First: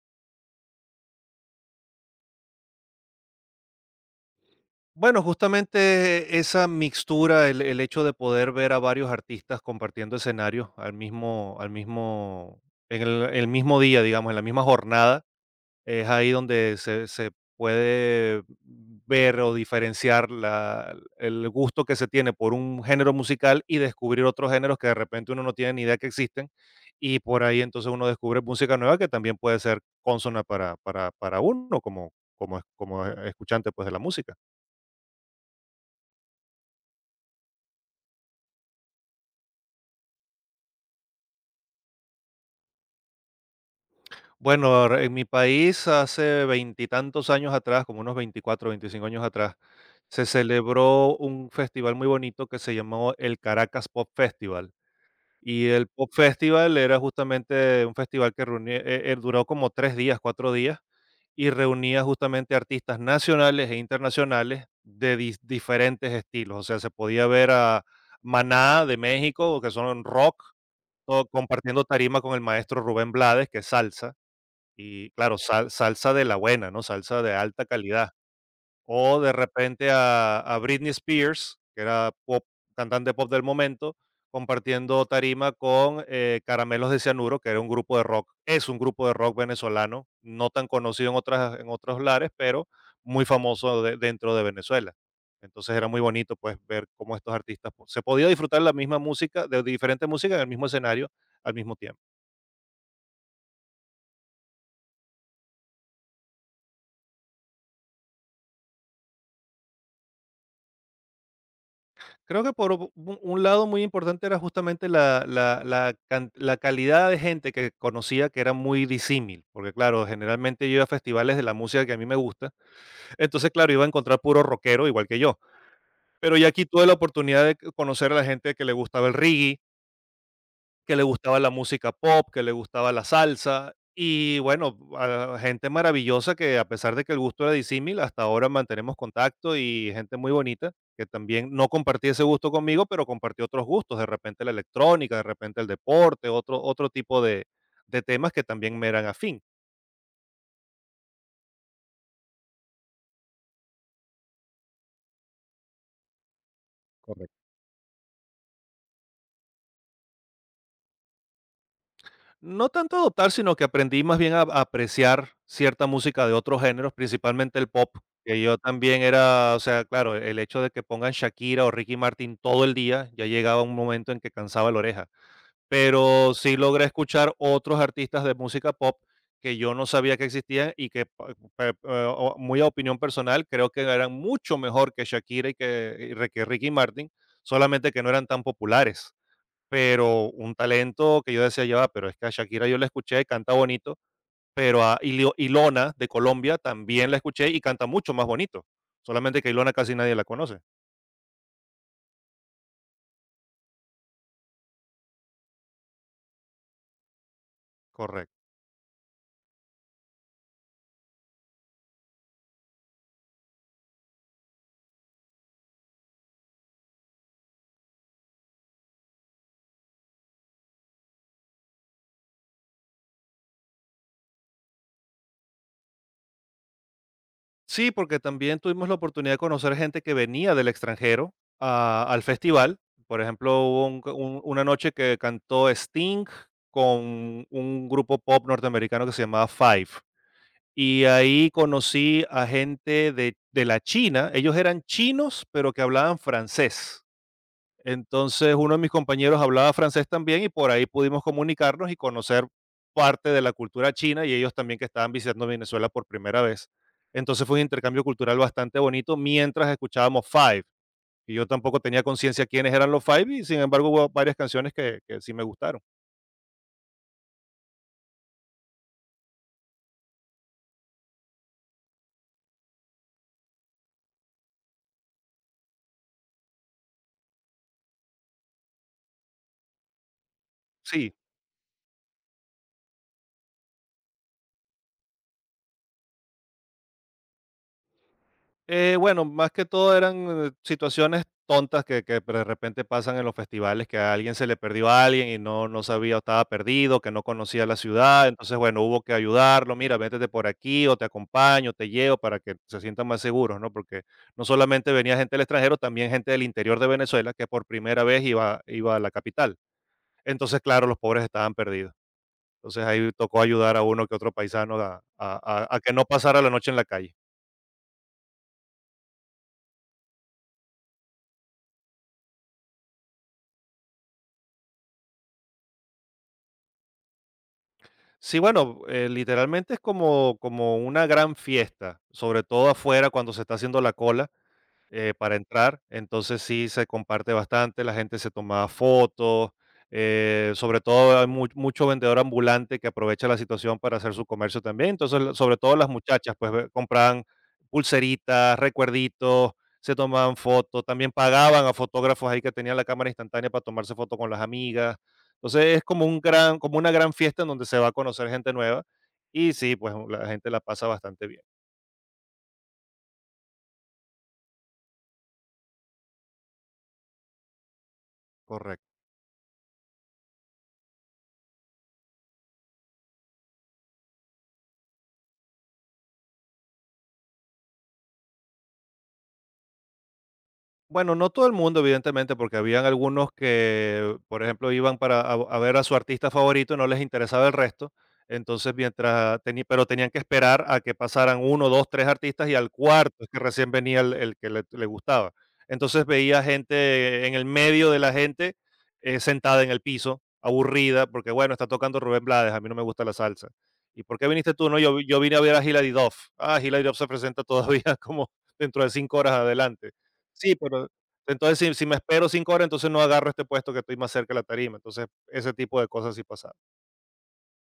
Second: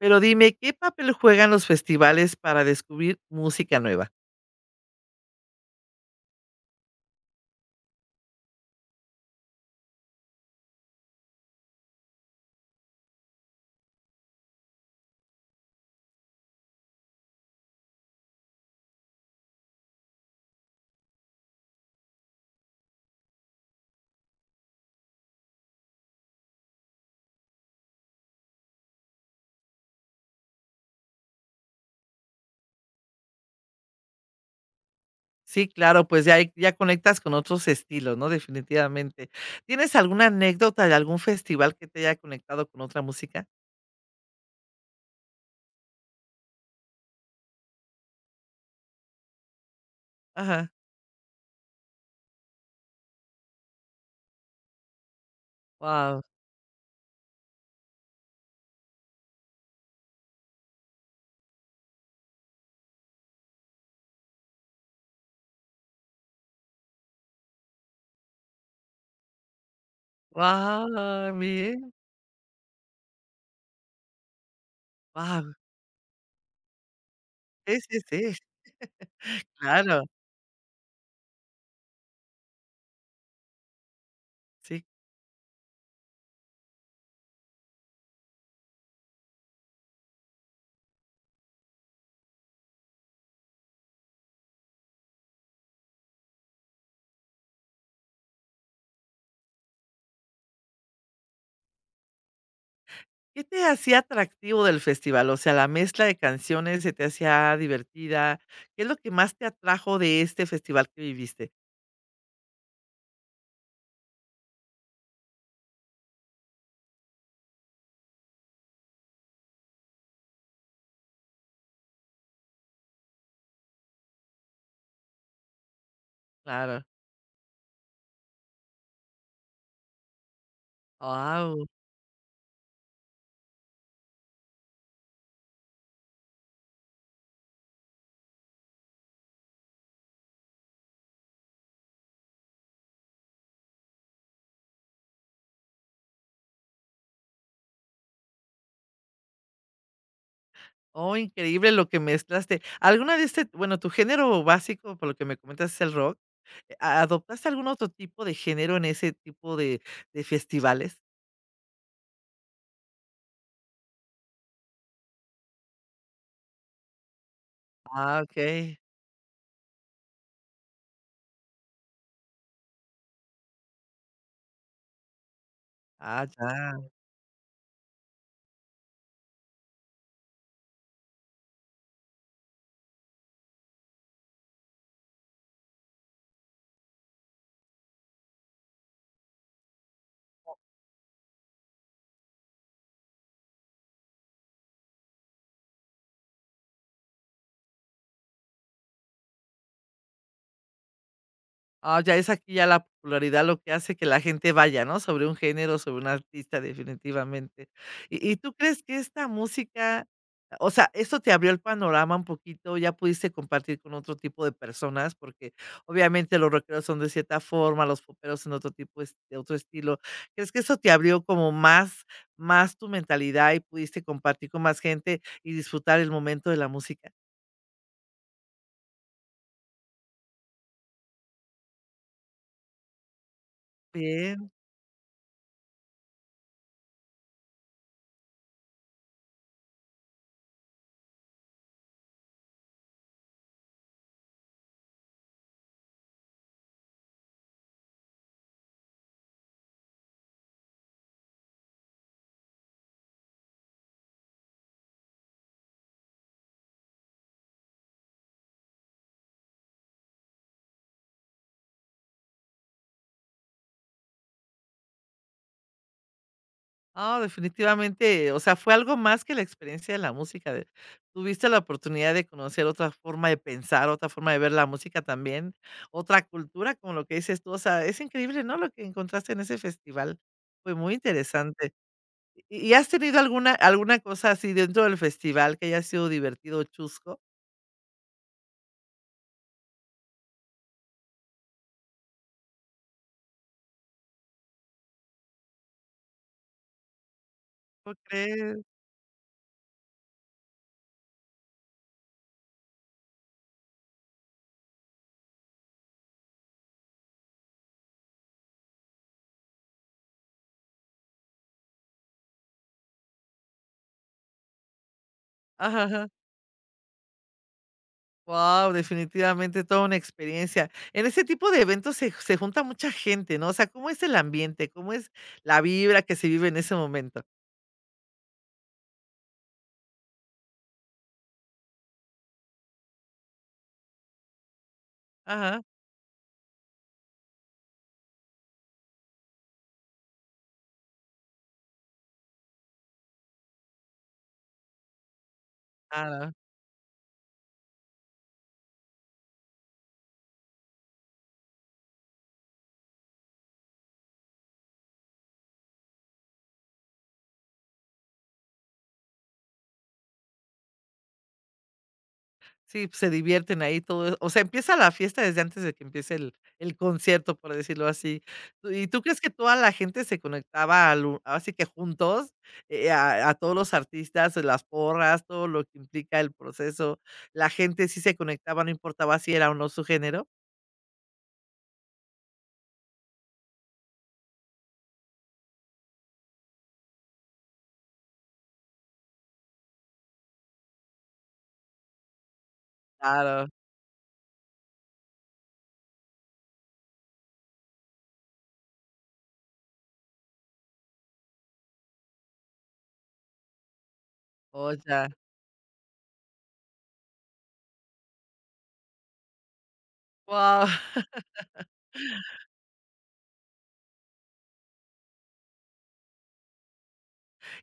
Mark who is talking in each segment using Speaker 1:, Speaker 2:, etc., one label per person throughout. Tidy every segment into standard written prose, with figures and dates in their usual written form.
Speaker 1: Pero dime, ¿qué papel juegan los festivales para descubrir música nueva?
Speaker 2: Bueno, justamente esa mixtura, el hecho de poder ver a varios artistas compartiendo escenarios en el mismo día, digamos, en la misma jornada, es ahí donde se puede ver o diferenciar la- el gusto que se tiene por un género musical y descubrir otros géneros que de repente uno no tiene ni idea que existen. Y por ahí entonces uno descubre música nueva que también puede ser consona para uno como escuchante pues, de la música.
Speaker 1: Sí, claro, pues ya, ya conectas con otros estilos, ¿no? Definitivamente. ¿Tienes alguna anécdota de algún festival que te haya conectado con otra música?
Speaker 2: Bueno, en mi país hace veintitantos años atrás, como unos 24, 25 años atrás, se
Speaker 1: Ajá.
Speaker 2: celebró un festival muy bonito que se llamó el Caracas Pop Festival. Y el Pop
Speaker 1: Wow.
Speaker 2: Festival era justamente un festival que reunía, duró como 3 días, 4 días, y reunía justamente artistas nacionales e internacionales de diferentes estilos. O sea, se podía ver a Maná de México, que son rock, todo-
Speaker 1: Wow,
Speaker 2: compartiendo
Speaker 1: bien.
Speaker 2: tarima con el maestro Rubén Blades, que es salsa y claro,
Speaker 1: Wow.
Speaker 2: salsa de la buena, ¿no? Salsa de alta
Speaker 1: Sí, sí,
Speaker 2: calidad.
Speaker 1: sí.
Speaker 2: O de repente
Speaker 1: Claro.
Speaker 2: a Britney Spears, que era pop, cantante pop del momento,
Speaker 1: Sí.
Speaker 2: compartiendo tarima con, Caramelos de Cianuro, que era un grupo de rock es un grupo de rock venezolano, no tan conocido en otros lares, pero muy famoso de dentro de Venezuela. Entonces era muy bonito, pues, ver cómo estos artistas, pues, se podía disfrutar la misma música, de diferente música en el mismo escenario al mismo tiempo.
Speaker 1: ¿Qué te hacía atractivo del festival? O sea, la mezcla de canciones se te hacía divertida. ¿Qué es lo que más te atrajo de este festival que viviste?
Speaker 2: Creo que por u un lado muy importante era justamente la calidad de gente que conocía que era muy disímil, porque claro, generalmente yo iba a festivales de la música que a mí me gusta, entonces, claro, iba a encontrar puro rockero igual que yo, pero ya aquí
Speaker 1: Claro.
Speaker 2: tuve la oportunidad de conocer a la gente que le gustaba el reggae, que le gustaba la música pop, que le gustaba la salsa y bueno, a gente maravillosa que a pesar de que el gusto era disímil, hasta ahora mantenemos contacto y gente muy bonita que también no compartía ese gusto conmigo, pero compartió otros gustos, de repente la electrónica, de repente el deporte, otro, otro tipo de temas que también me eran afín.
Speaker 1: Oh, increíble lo que mezclaste. ¿Alguna vez te tu género básico, por lo que me comentas, es el rock, ¿a adoptaste algún otro tipo de género en ese tipo de festivales?
Speaker 2: No tanto adoptar, sino que aprendí más bien a apreciar cierta música de otros géneros, principalmente el pop,
Speaker 1: Ah,
Speaker 2: que yo
Speaker 1: okey.
Speaker 2: también era, o sea, claro, el hecho de que pongan Shakira o Ricky Martin todo el día, ya llegaba un momento en que cansaba la oreja.
Speaker 1: Ah,
Speaker 2: Pero sí logré
Speaker 1: ya.
Speaker 2: escuchar otros artistas de música pop que yo no sabía que existían y que, pa- eh, muy a opinión personal, creo que eran mucho mejor que Shakira y que, y re- que Ricky Martin, solamente que no eran tan populares, pero un talento que yo decía: "Ya va, pero es que a Shakira yo la escuché, y canta bonito", pero a Ilio Ilona de Colombia también la escuché y canta mucho más bonito, solamente que Ilona casi nadie la conoce.
Speaker 1: Ah, ya es aquí ya la popularidad lo que hace que la gente vaya, ¿no? Sobre un género, sobre un artista, definitivamente. ¿Y
Speaker 2: Correcto.
Speaker 1: tú crees que esta música, o sea, esto te abrió el panorama un poquito, ya pudiste compartir con otro tipo de personas, porque obviamente los rockeros son de cierta forma, los poperos son otro tipo, de otro estilo. ¿Crees que eso te abrió como más, más tu mentalidad y pudiste compartir con más gente y disfrutar el momento de la música?
Speaker 2: Sí, porque también tuvimos la oportunidad de conocer gente que venía del extranjero a al festival. Por ejemplo, hubo un una noche que cantó Sting con un grupo pop norteamericano que se llamaba Five. Y ahí conocí a gente de la China, ellos eran chinos, pero que hablaban francés. Entonces, uno de mis compañeros hablaba francés también y por ahí pudimos comunicarnos y conocer parte de la cultura china y ellos también que estaban visitando Venezuela por primera vez. Entonces, fue un intercambio cultural bastante bonito mientras escuchábamos Five, y yo tampoco tenía conciencia quiénes eran los Five y, sin embargo, hubo varias canciones que sí me gustaron.
Speaker 1: No, definitivamente, o sea, fue algo más que la experiencia de la música, de tuviste la oportunidad de conocer otra forma de pensar, otra forma de ver la música también, otra cultura, como lo que dices tú, o sea, es increíble, ¿no?, lo que encontraste en ese festival, fue muy
Speaker 2: Sí.
Speaker 1: interesante. ¿Y has tenido alguna alguna cosa así dentro del festival que haya sido divertido o chusco?
Speaker 2: Bueno, más que todo eran situaciones tontas que de repente pasan en los festivales, que a alguien se le perdió a alguien y no, no sabía o estaba perdido, que no conocía la
Speaker 1: ¿Cómo
Speaker 2: ciudad. Entonces,
Speaker 1: crees?
Speaker 2: bueno, hubo que ayudarlo. Mira, métete por aquí o te acompaño, te llevo para que se sientan más seguros, ¿no? Porque no solamente venía gente del extranjero, también gente del interior de Venezuela que por primera vez iba, iba a la capital. Entonces, claro, los pobres estaban perdidos. Entonces ahí tocó ayudar a uno que otro paisano a que no
Speaker 1: Ajá.
Speaker 2: pasara la noche en la calle.
Speaker 1: Wow, definitivamente toda una experiencia. En ese tipo de eventos se junta mucha gente, ¿no? O sea, ¿cómo es el ambiente? ¿Cómo es la vibra que se vive en ese momento?
Speaker 2: Sí, bueno, literalmente es como, como una gran fiesta, sobre todo afuera cuando se está haciendo la cola para
Speaker 1: Ajá.
Speaker 2: entrar. Entonces sí se comparte bastante, la gente se toma fotos, sobre todo hay mucho vendedor ambulante que aprovecha la situación para hacer su comercio también. Entonces, la- sobre todo las
Speaker 1: Ah,
Speaker 2: muchachas, pues compraban pulseritas, recuerditos, se tomaban fotos, también pagaban a fotógrafos ahí que tenían la cámara instantánea para tomarse fotos con las amigas. Entonces es como un gran, como una gran fiesta en donde se va a conocer gente nueva y sí, pues la gente la pasa bastante bien.
Speaker 1: sí, se divierten ahí todo. O sea, empieza la fiesta desde antes de que empiece el concierto, por decirlo así. ¿Y
Speaker 2: Correcto.
Speaker 1: tú crees que toda la gente se conectaba así que juntos a todos los artistas, las porras, todo lo que implica el proceso? La gente sí se conectaba, no importaba si era o no su género.
Speaker 2: Bueno, no todo el mundo, evidentemente, porque habían algunos que, por ejemplo, iban para a ver a su artista favorito, no les interesaba el resto. Entonces, mientras tenía, pero tenían que esperar a que pasaran uno, dos, tres artistas y al cuarto es que
Speaker 1: Claro.
Speaker 2: recién venía el que le gustaba. Entonces veía gente en el medio de la gente sentada en el piso, aburrida, porque bueno, está tocando Rubén Blades, a mí no me gusta la salsa. ¿Y por qué viniste tú? No, yo, vi-
Speaker 1: Oye.
Speaker 2: yo vine a ver a Hilary Duff. Ah, Hilary Duff se presenta todavía como dentro de 5 horas adelante. Sí,
Speaker 1: Guau.
Speaker 2: pero entonces si me espero 5 horas, entonces no agarro este puesto que estoy más cerca de la tarima. Entonces, ese tipo de cosas sí pasaban.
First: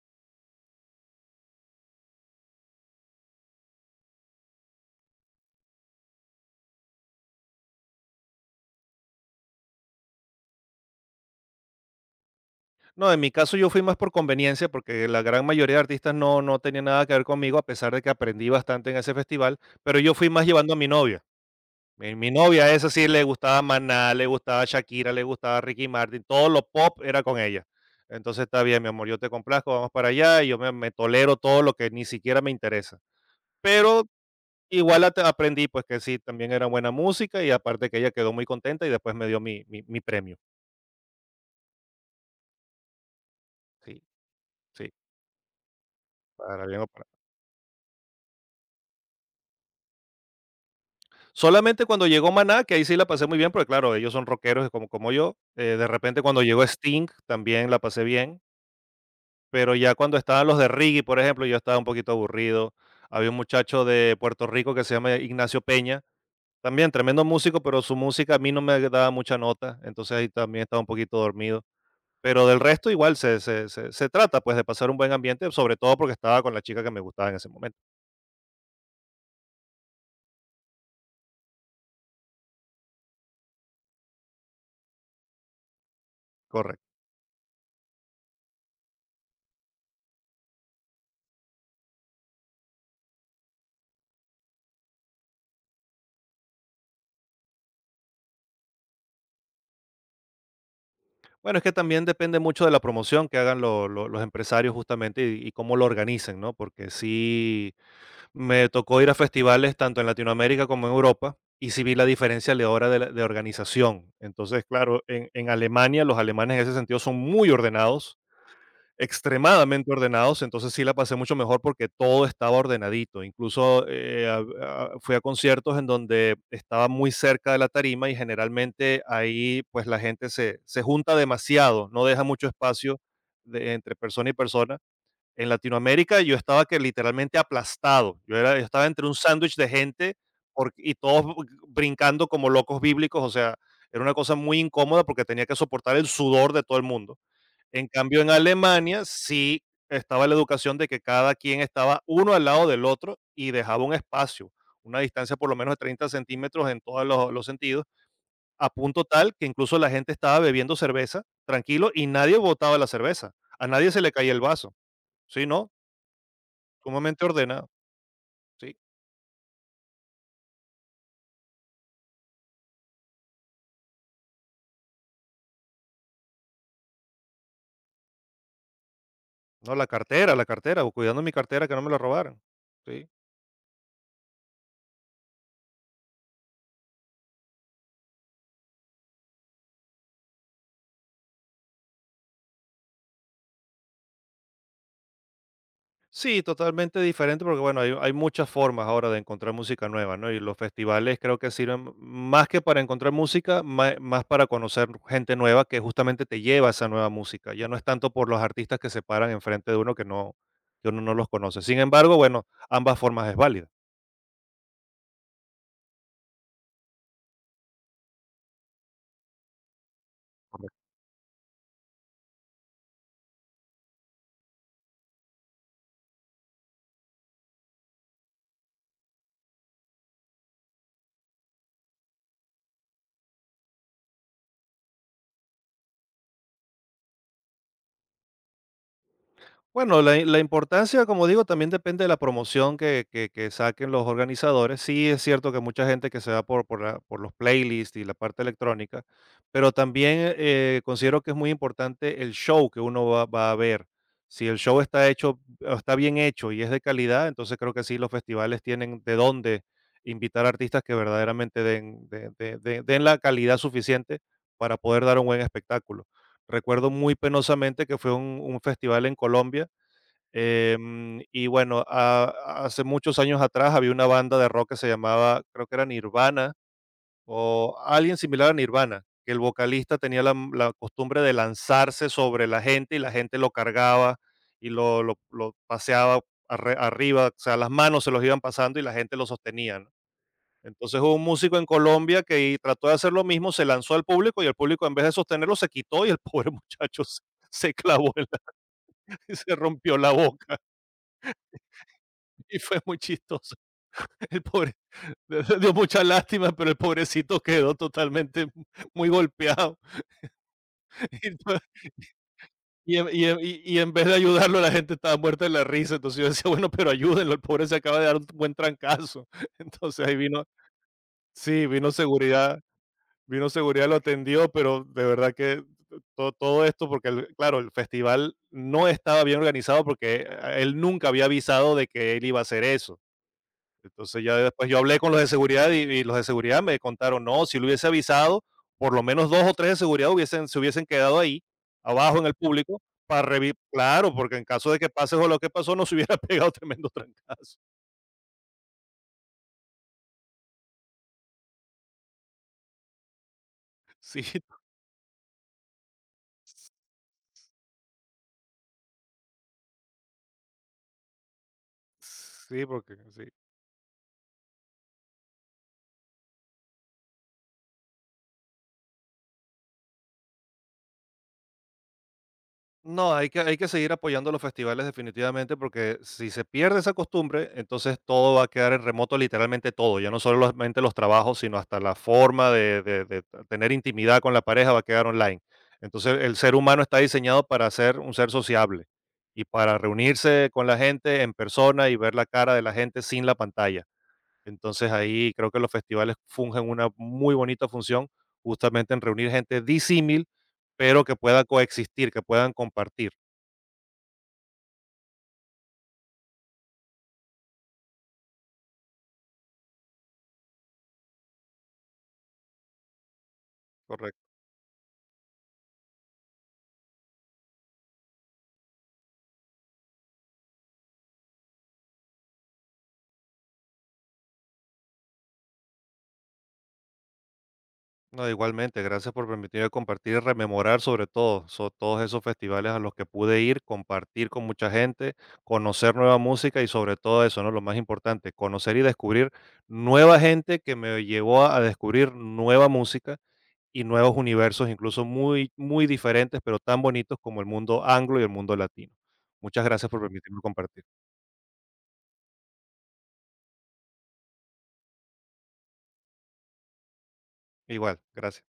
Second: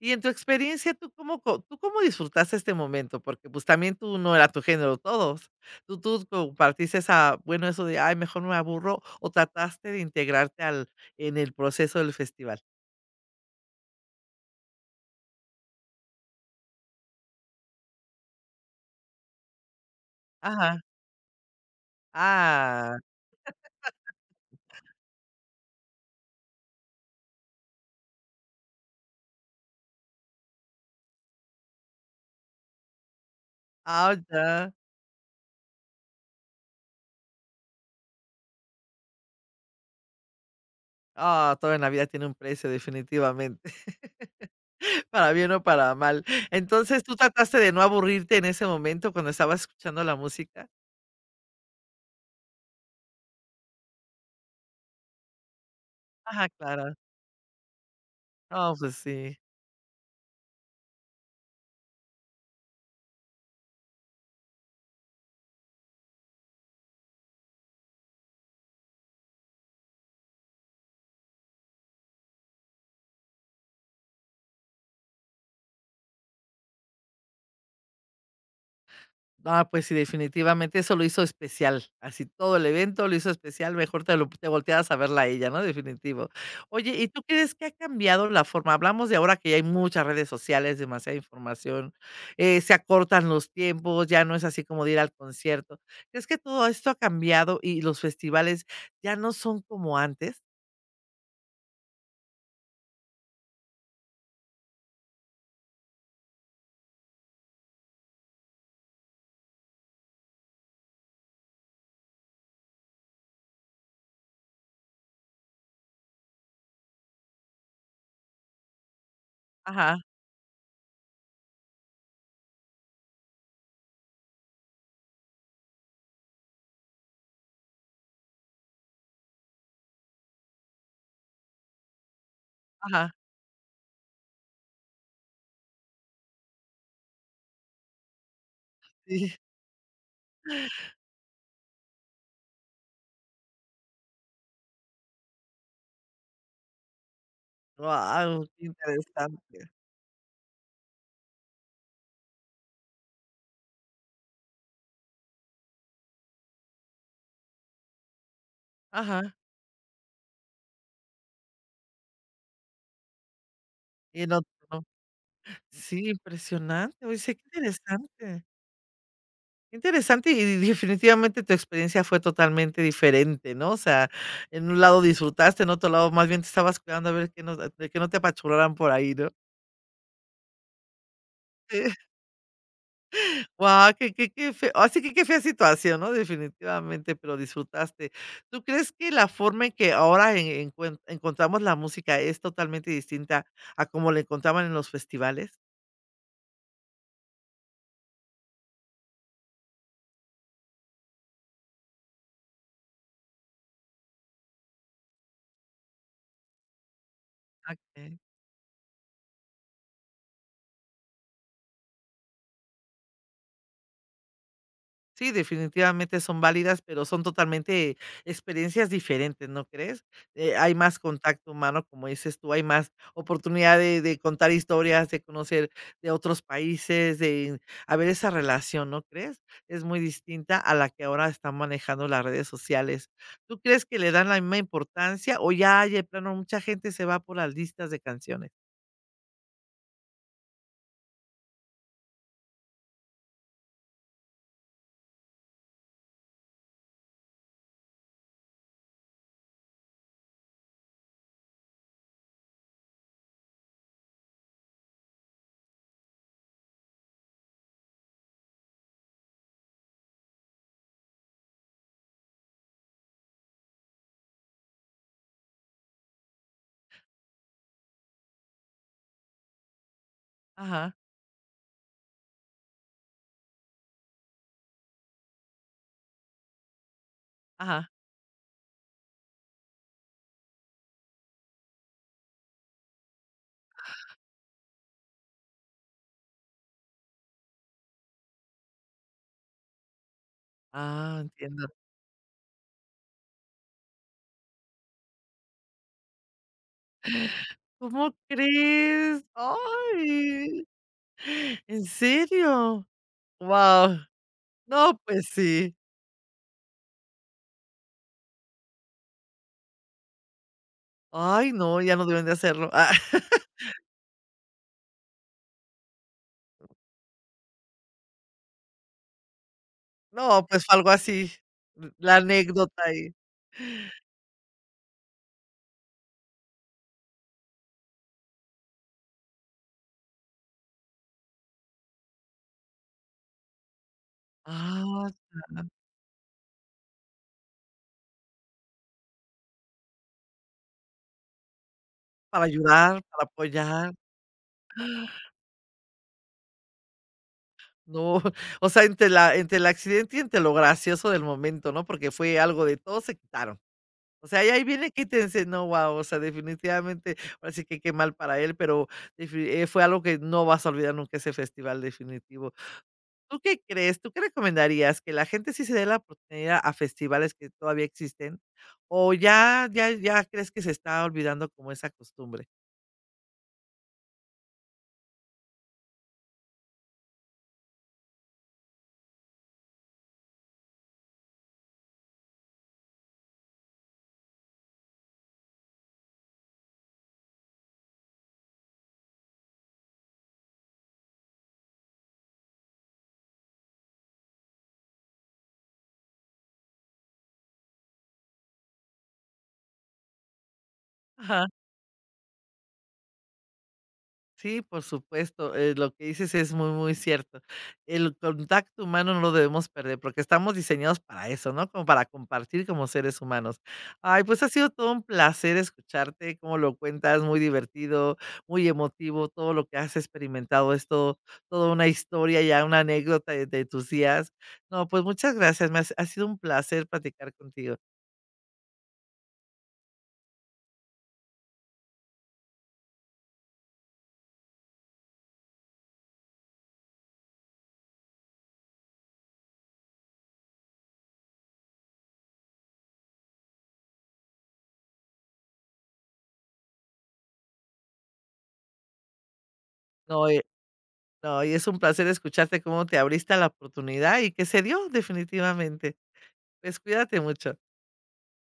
Speaker 1: Y en tu experiencia, tú cómo disfrutaste este momento? Porque, pues, también tú no era tu género todos. Tú compartiste esa eso de: "Ay, mejor no me aburro", o trataste de integrarte al en el proceso del festival.
Speaker 2: No, en mi caso yo fui más por conveniencia, porque la gran mayoría de artistas no tenía nada que ver conmigo, a pesar de que aprendí bastante en ese festival, pero yo fui más llevando a
Speaker 1: Ajá.
Speaker 2: mi novia. Mi novia, esa
Speaker 1: Ah,
Speaker 2: sí le gustaba Maná, le gustaba Shakira, le gustaba Ricky Martin, todo lo pop era con ella. Entonces, está bien, mi amor, yo te complazco, vamos para allá, y yo me tolero todo lo que ni siquiera me interesa. Pero
Speaker 1: ah, ya.
Speaker 2: igual ate aprendí, pues, que sí, también era buena música y aparte que ella quedó muy contenta y después me dio mi premio.
Speaker 1: Ah, todo en la vida tiene un precio, definitivamente,
Speaker 2: Sí, sí,
Speaker 1: para bien o para mal.
Speaker 2: para bien o
Speaker 1: Entonces,
Speaker 2: para.
Speaker 1: ¿tú trataste de no aburrirte en ese momento cuando estabas escuchando la música?
Speaker 2: Solamente cuando llegó Maná, que ahí sí la pasé muy bien, porque claro, ellos son rockeros como yo, de repente cuando
Speaker 1: Ajá,
Speaker 2: llegó
Speaker 1: claro.
Speaker 2: Sting también la pasé bien,
Speaker 1: No, pues sí.
Speaker 2: pero ya cuando estaban los de reggae, por ejemplo, yo estaba un poquito aburrido. Había un muchacho de Puerto Rico que se llama Ignacio Peña, también tremendo músico, pero su música a mí no me daba mucha nota, entonces ahí también estaba un poquito dormido. Pero del resto igual se trata, pues, de pasar un buen ambiente, sobre todo porque estaba con la chica que me gustaba en ese momento,
Speaker 1: Ah, pues sí, definitivamente eso lo hizo especial. Así todo el evento lo hizo especial, mejor te volteabas a verla a ella, ¿no? Definitivo.
Speaker 2: correcto.
Speaker 1: Oye, ¿y tú crees que ha cambiado la forma? Hablamos de ahora que ya hay muchas redes sociales, demasiada información, se acortan los tiempos, ya no es así como de ir al concierto. ¿Crees que todo esto ha cambiado y los festivales ya no son como antes?
Speaker 2: Bueno, es que también depende mucho de la promoción que hagan lo los empresarios justamente y cómo lo organicen, ¿no? Porque sí me tocó ir a festivales tanto en Latinoamérica como en Europa, y sí vi la diferencia de hora de la de organización. Entonces, claro, en Alemania, los alemanes en ese sentido son muy ordenados. Extremadamente
Speaker 1: Ajá,
Speaker 2: ordenados, entonces sí la pasé mucho mejor porque todo estaba ordenadito. Incluso, a fui a conciertos en donde estaba muy cerca de la tarima y generalmente ahí, pues, la gente se junta demasiado, no deja mucho espacio
Speaker 1: ajá.
Speaker 2: de entre persona y persona. En Latinoamérica yo estaba que literalmente aplastado, yo era yo estaba entre un
Speaker 1: Sí.
Speaker 2: sándwich de gente porque y todos b brincando como locos bíblicos, o sea, era una cosa muy incómoda porque tenía que soportar el sudor de todo el mundo. En cambio, en
Speaker 1: Wow, qué
Speaker 2: Alemania sí
Speaker 1: interesante.
Speaker 2: estaba la educación de que cada quien estaba uno al lado del otro y dejaba un espacio, una distancia por lo menos de 30 centímetros en todos los sentidos, a punto
Speaker 1: Ajá.
Speaker 2: tal que incluso la gente estaba bebiendo cerveza tranquilo y nadie botaba la cerveza. A nadie se le
Speaker 1: Y
Speaker 2: caía
Speaker 1: en
Speaker 2: el
Speaker 1: otro,
Speaker 2: vaso.
Speaker 1: ¿no?
Speaker 2: Sí, no,
Speaker 1: Sí, impresionante. Oye,
Speaker 2: sumamente
Speaker 1: sí, qué
Speaker 2: ordenado.
Speaker 1: interesante.
Speaker 2: Sí,
Speaker 1: Interesante y definitivamente tu experiencia fue totalmente diferente, ¿no? O sea, en un lado disfrutaste, en otro lado más bien te estabas cuidando a ver que no, de que no te apachurraran por ahí, ¿no?
Speaker 2: no, la cartera, o cuidando mi cartera que no me la robaran. Sí.
Speaker 1: Wow, qué Así que qué fea situación, ¿no? Definitivamente, pero disfrutaste. ¿Tú crees que la forma en que ahora encontramos la música es totalmente distinta a como la encontraban en los festivales?
Speaker 2: Sí, totalmente diferente porque bueno, hay muchas formas ahora de encontrar música nueva, ¿no? Y los festivales creo que sirven más que para encontrar música, más, para conocer gente nueva que justamente te lleva a esa nueva música. Ya no es tanto
Speaker 1: Ok.
Speaker 2: por los artistas que se paran enfrente de uno que no, que uno no los conoce. Sin embargo, bueno, ambas formas es válida.
Speaker 1: Sí, definitivamente son válidas, pero son totalmente experiencias diferentes, ¿no crees? Hay más contacto humano, como dices tú, hay más oportunidad de contar historias, de conocer de otros países, de haber esa relación, ¿no crees? Es muy distinta a la que ahora están manejando las redes sociales. ¿Tú crees que le dan la misma importancia o ya hay de plano mucha gente se va por las listas de canciones?
Speaker 2: Bueno, la importancia, como digo, también depende de la promoción que saquen los organizadores. Sí, es cierto que mucha gente que se va por los playlists y la parte electrónica, pero también, considero que es muy importante el show que uno va a ver. Si el show está hecho o está bien hecho y es de calidad, entonces creo que sí, los festivales tienen de dónde invitar artistas que verdaderamente den de den la calidad suficiente para poder dar un buen espectáculo. Recuerdo muy penosamente que fue un festival en Colombia.
Speaker 1: Ajá,
Speaker 2: Y bueno, hace muchos años atrás había una banda de rock que se llamaba, creo que era Nirvana, o
Speaker 1: ajá.
Speaker 2: alguien similar a Nirvana, que el vocalista tenía la, la costumbre de lanzarse sobre la gente, y la gente lo cargaba y lo paseaba arriba. O sea, las manos se los iban pasando y la gente lo sostenía, ¿no? Entonces hubo
Speaker 1: Ah,
Speaker 2: un músico en
Speaker 1: entiendo.
Speaker 2: Colombia que y trató de hacer lo mismo, se lanzó al público y el público, en vez de sostenerlo, se quitó, y el pobre muchacho se, se clavó
Speaker 1: ¿Cómo crees?
Speaker 2: y se rompió la boca,
Speaker 1: ¡Ay! ¿En
Speaker 2: y fue
Speaker 1: serio?
Speaker 2: muy chistoso.
Speaker 1: Wow.
Speaker 2: El pobre
Speaker 1: No, pues
Speaker 2: dio
Speaker 1: sí.
Speaker 2: mucha lástima, pero el pobrecito quedó totalmente muy golpeado. Y
Speaker 1: Ay,
Speaker 2: to
Speaker 1: no, ya no deben de hacerlo. Ah,
Speaker 2: y en y en y y en vez de ayudarlo, la gente estaba muerta de la risa. Entonces, yo decía: "Bueno, pero ayúdenlo, el pobre se acaba de dar un buen trancazo". Entonces, ahí vino,
Speaker 1: no, pues fue algo así,
Speaker 2: sí,
Speaker 1: la anécdota ahí.
Speaker 2: vino seguridad, lo atendió, pero de verdad que todo esto, porque el claro, el festival no estaba bien organizado, porque él nunca había avisado de que él iba a hacer eso. Entonces ya después yo hablé
Speaker 1: Ah,
Speaker 2: con los de
Speaker 1: ya,
Speaker 2: seguridad, y los de seguridad me contaron, no, si lo hubiese avisado, por lo menos dos o tres de seguridad hubiesen, se hubiesen quedado ahí, abajo en el
Speaker 1: para
Speaker 2: público,
Speaker 1: ayudar,
Speaker 2: para
Speaker 1: para
Speaker 2: revisar,
Speaker 1: apoyar.
Speaker 2: claro, porque en caso de que pase o lo que pasó, nos hubiera pegado tremendo trancazo.
Speaker 1: No, o sea, entre la entre el accidente y entre lo gracioso del momento, ¿no? Porque fue algo de todos se quitaron.
Speaker 2: Sí,
Speaker 1: O sea, y ahí viene, quítense, no, wow. O sea, definitivamente, ahora sí que qué mal para él, pero defi fue algo que no vas a olvidar nunca ese festival, definitivo.
Speaker 2: sí, porque sí.
Speaker 1: ¿Tú qué crees? ¿Tú qué recomendarías? ¿Que la gente sí se dé la oportunidad a festivales que todavía existen? ¿O ya crees que se está olvidando como esa costumbre?
Speaker 2: No, hay que seguir apoyando los festivales definitivamente, porque si se pierde esa costumbre, entonces todo va a quedar en remoto, literalmente todo, ya no solamente los trabajos, sino hasta la forma de, de tener intimidad con la pareja va a quedar online. Entonces el ser humano está diseñado para ser un ser sociable y para reunirse con la gente en persona y ver la cara de la gente sin la pantalla. Entonces ahí creo que los festivales fungen una muy bonita función, justamente en reunir gente disímil, pero que pueda coexistir, que puedan compartir.
Speaker 1: Sí, por supuesto, lo que dices es muy, muy cierto. El contacto humano no lo debemos perder porque estamos diseñados para eso, ¿no? Como para compartir como seres humanos.
Speaker 2: Correcto.
Speaker 1: Ay, pues ha sido todo un placer escucharte, cómo lo cuentas, muy divertido, muy emotivo, todo lo que has experimentado, es todo, toda una historia, ya una anécdota de tus días. No, pues muchas gracias, ha sido un placer platicar contigo.
Speaker 2: No, igualmente, gracias por permitirme compartir y rememorar sobre todo, todos esos festivales a los que pude ir, compartir con mucha gente, conocer nueva música y sobre todo eso, ¿no? Lo más importante, conocer y descubrir nueva gente que me llevó a descubrir nueva música y nuevos universos, incluso muy, muy diferentes, pero tan bonitos como el mundo anglo y el mundo latino. Muchas gracias por
Speaker 1: No,
Speaker 2: permitirme compartir.
Speaker 1: no, y es un placer escucharte cómo te abriste a la oportunidad y que se dio definitivamente. Pues cuídate mucho.
Speaker 2: Igual, gracias.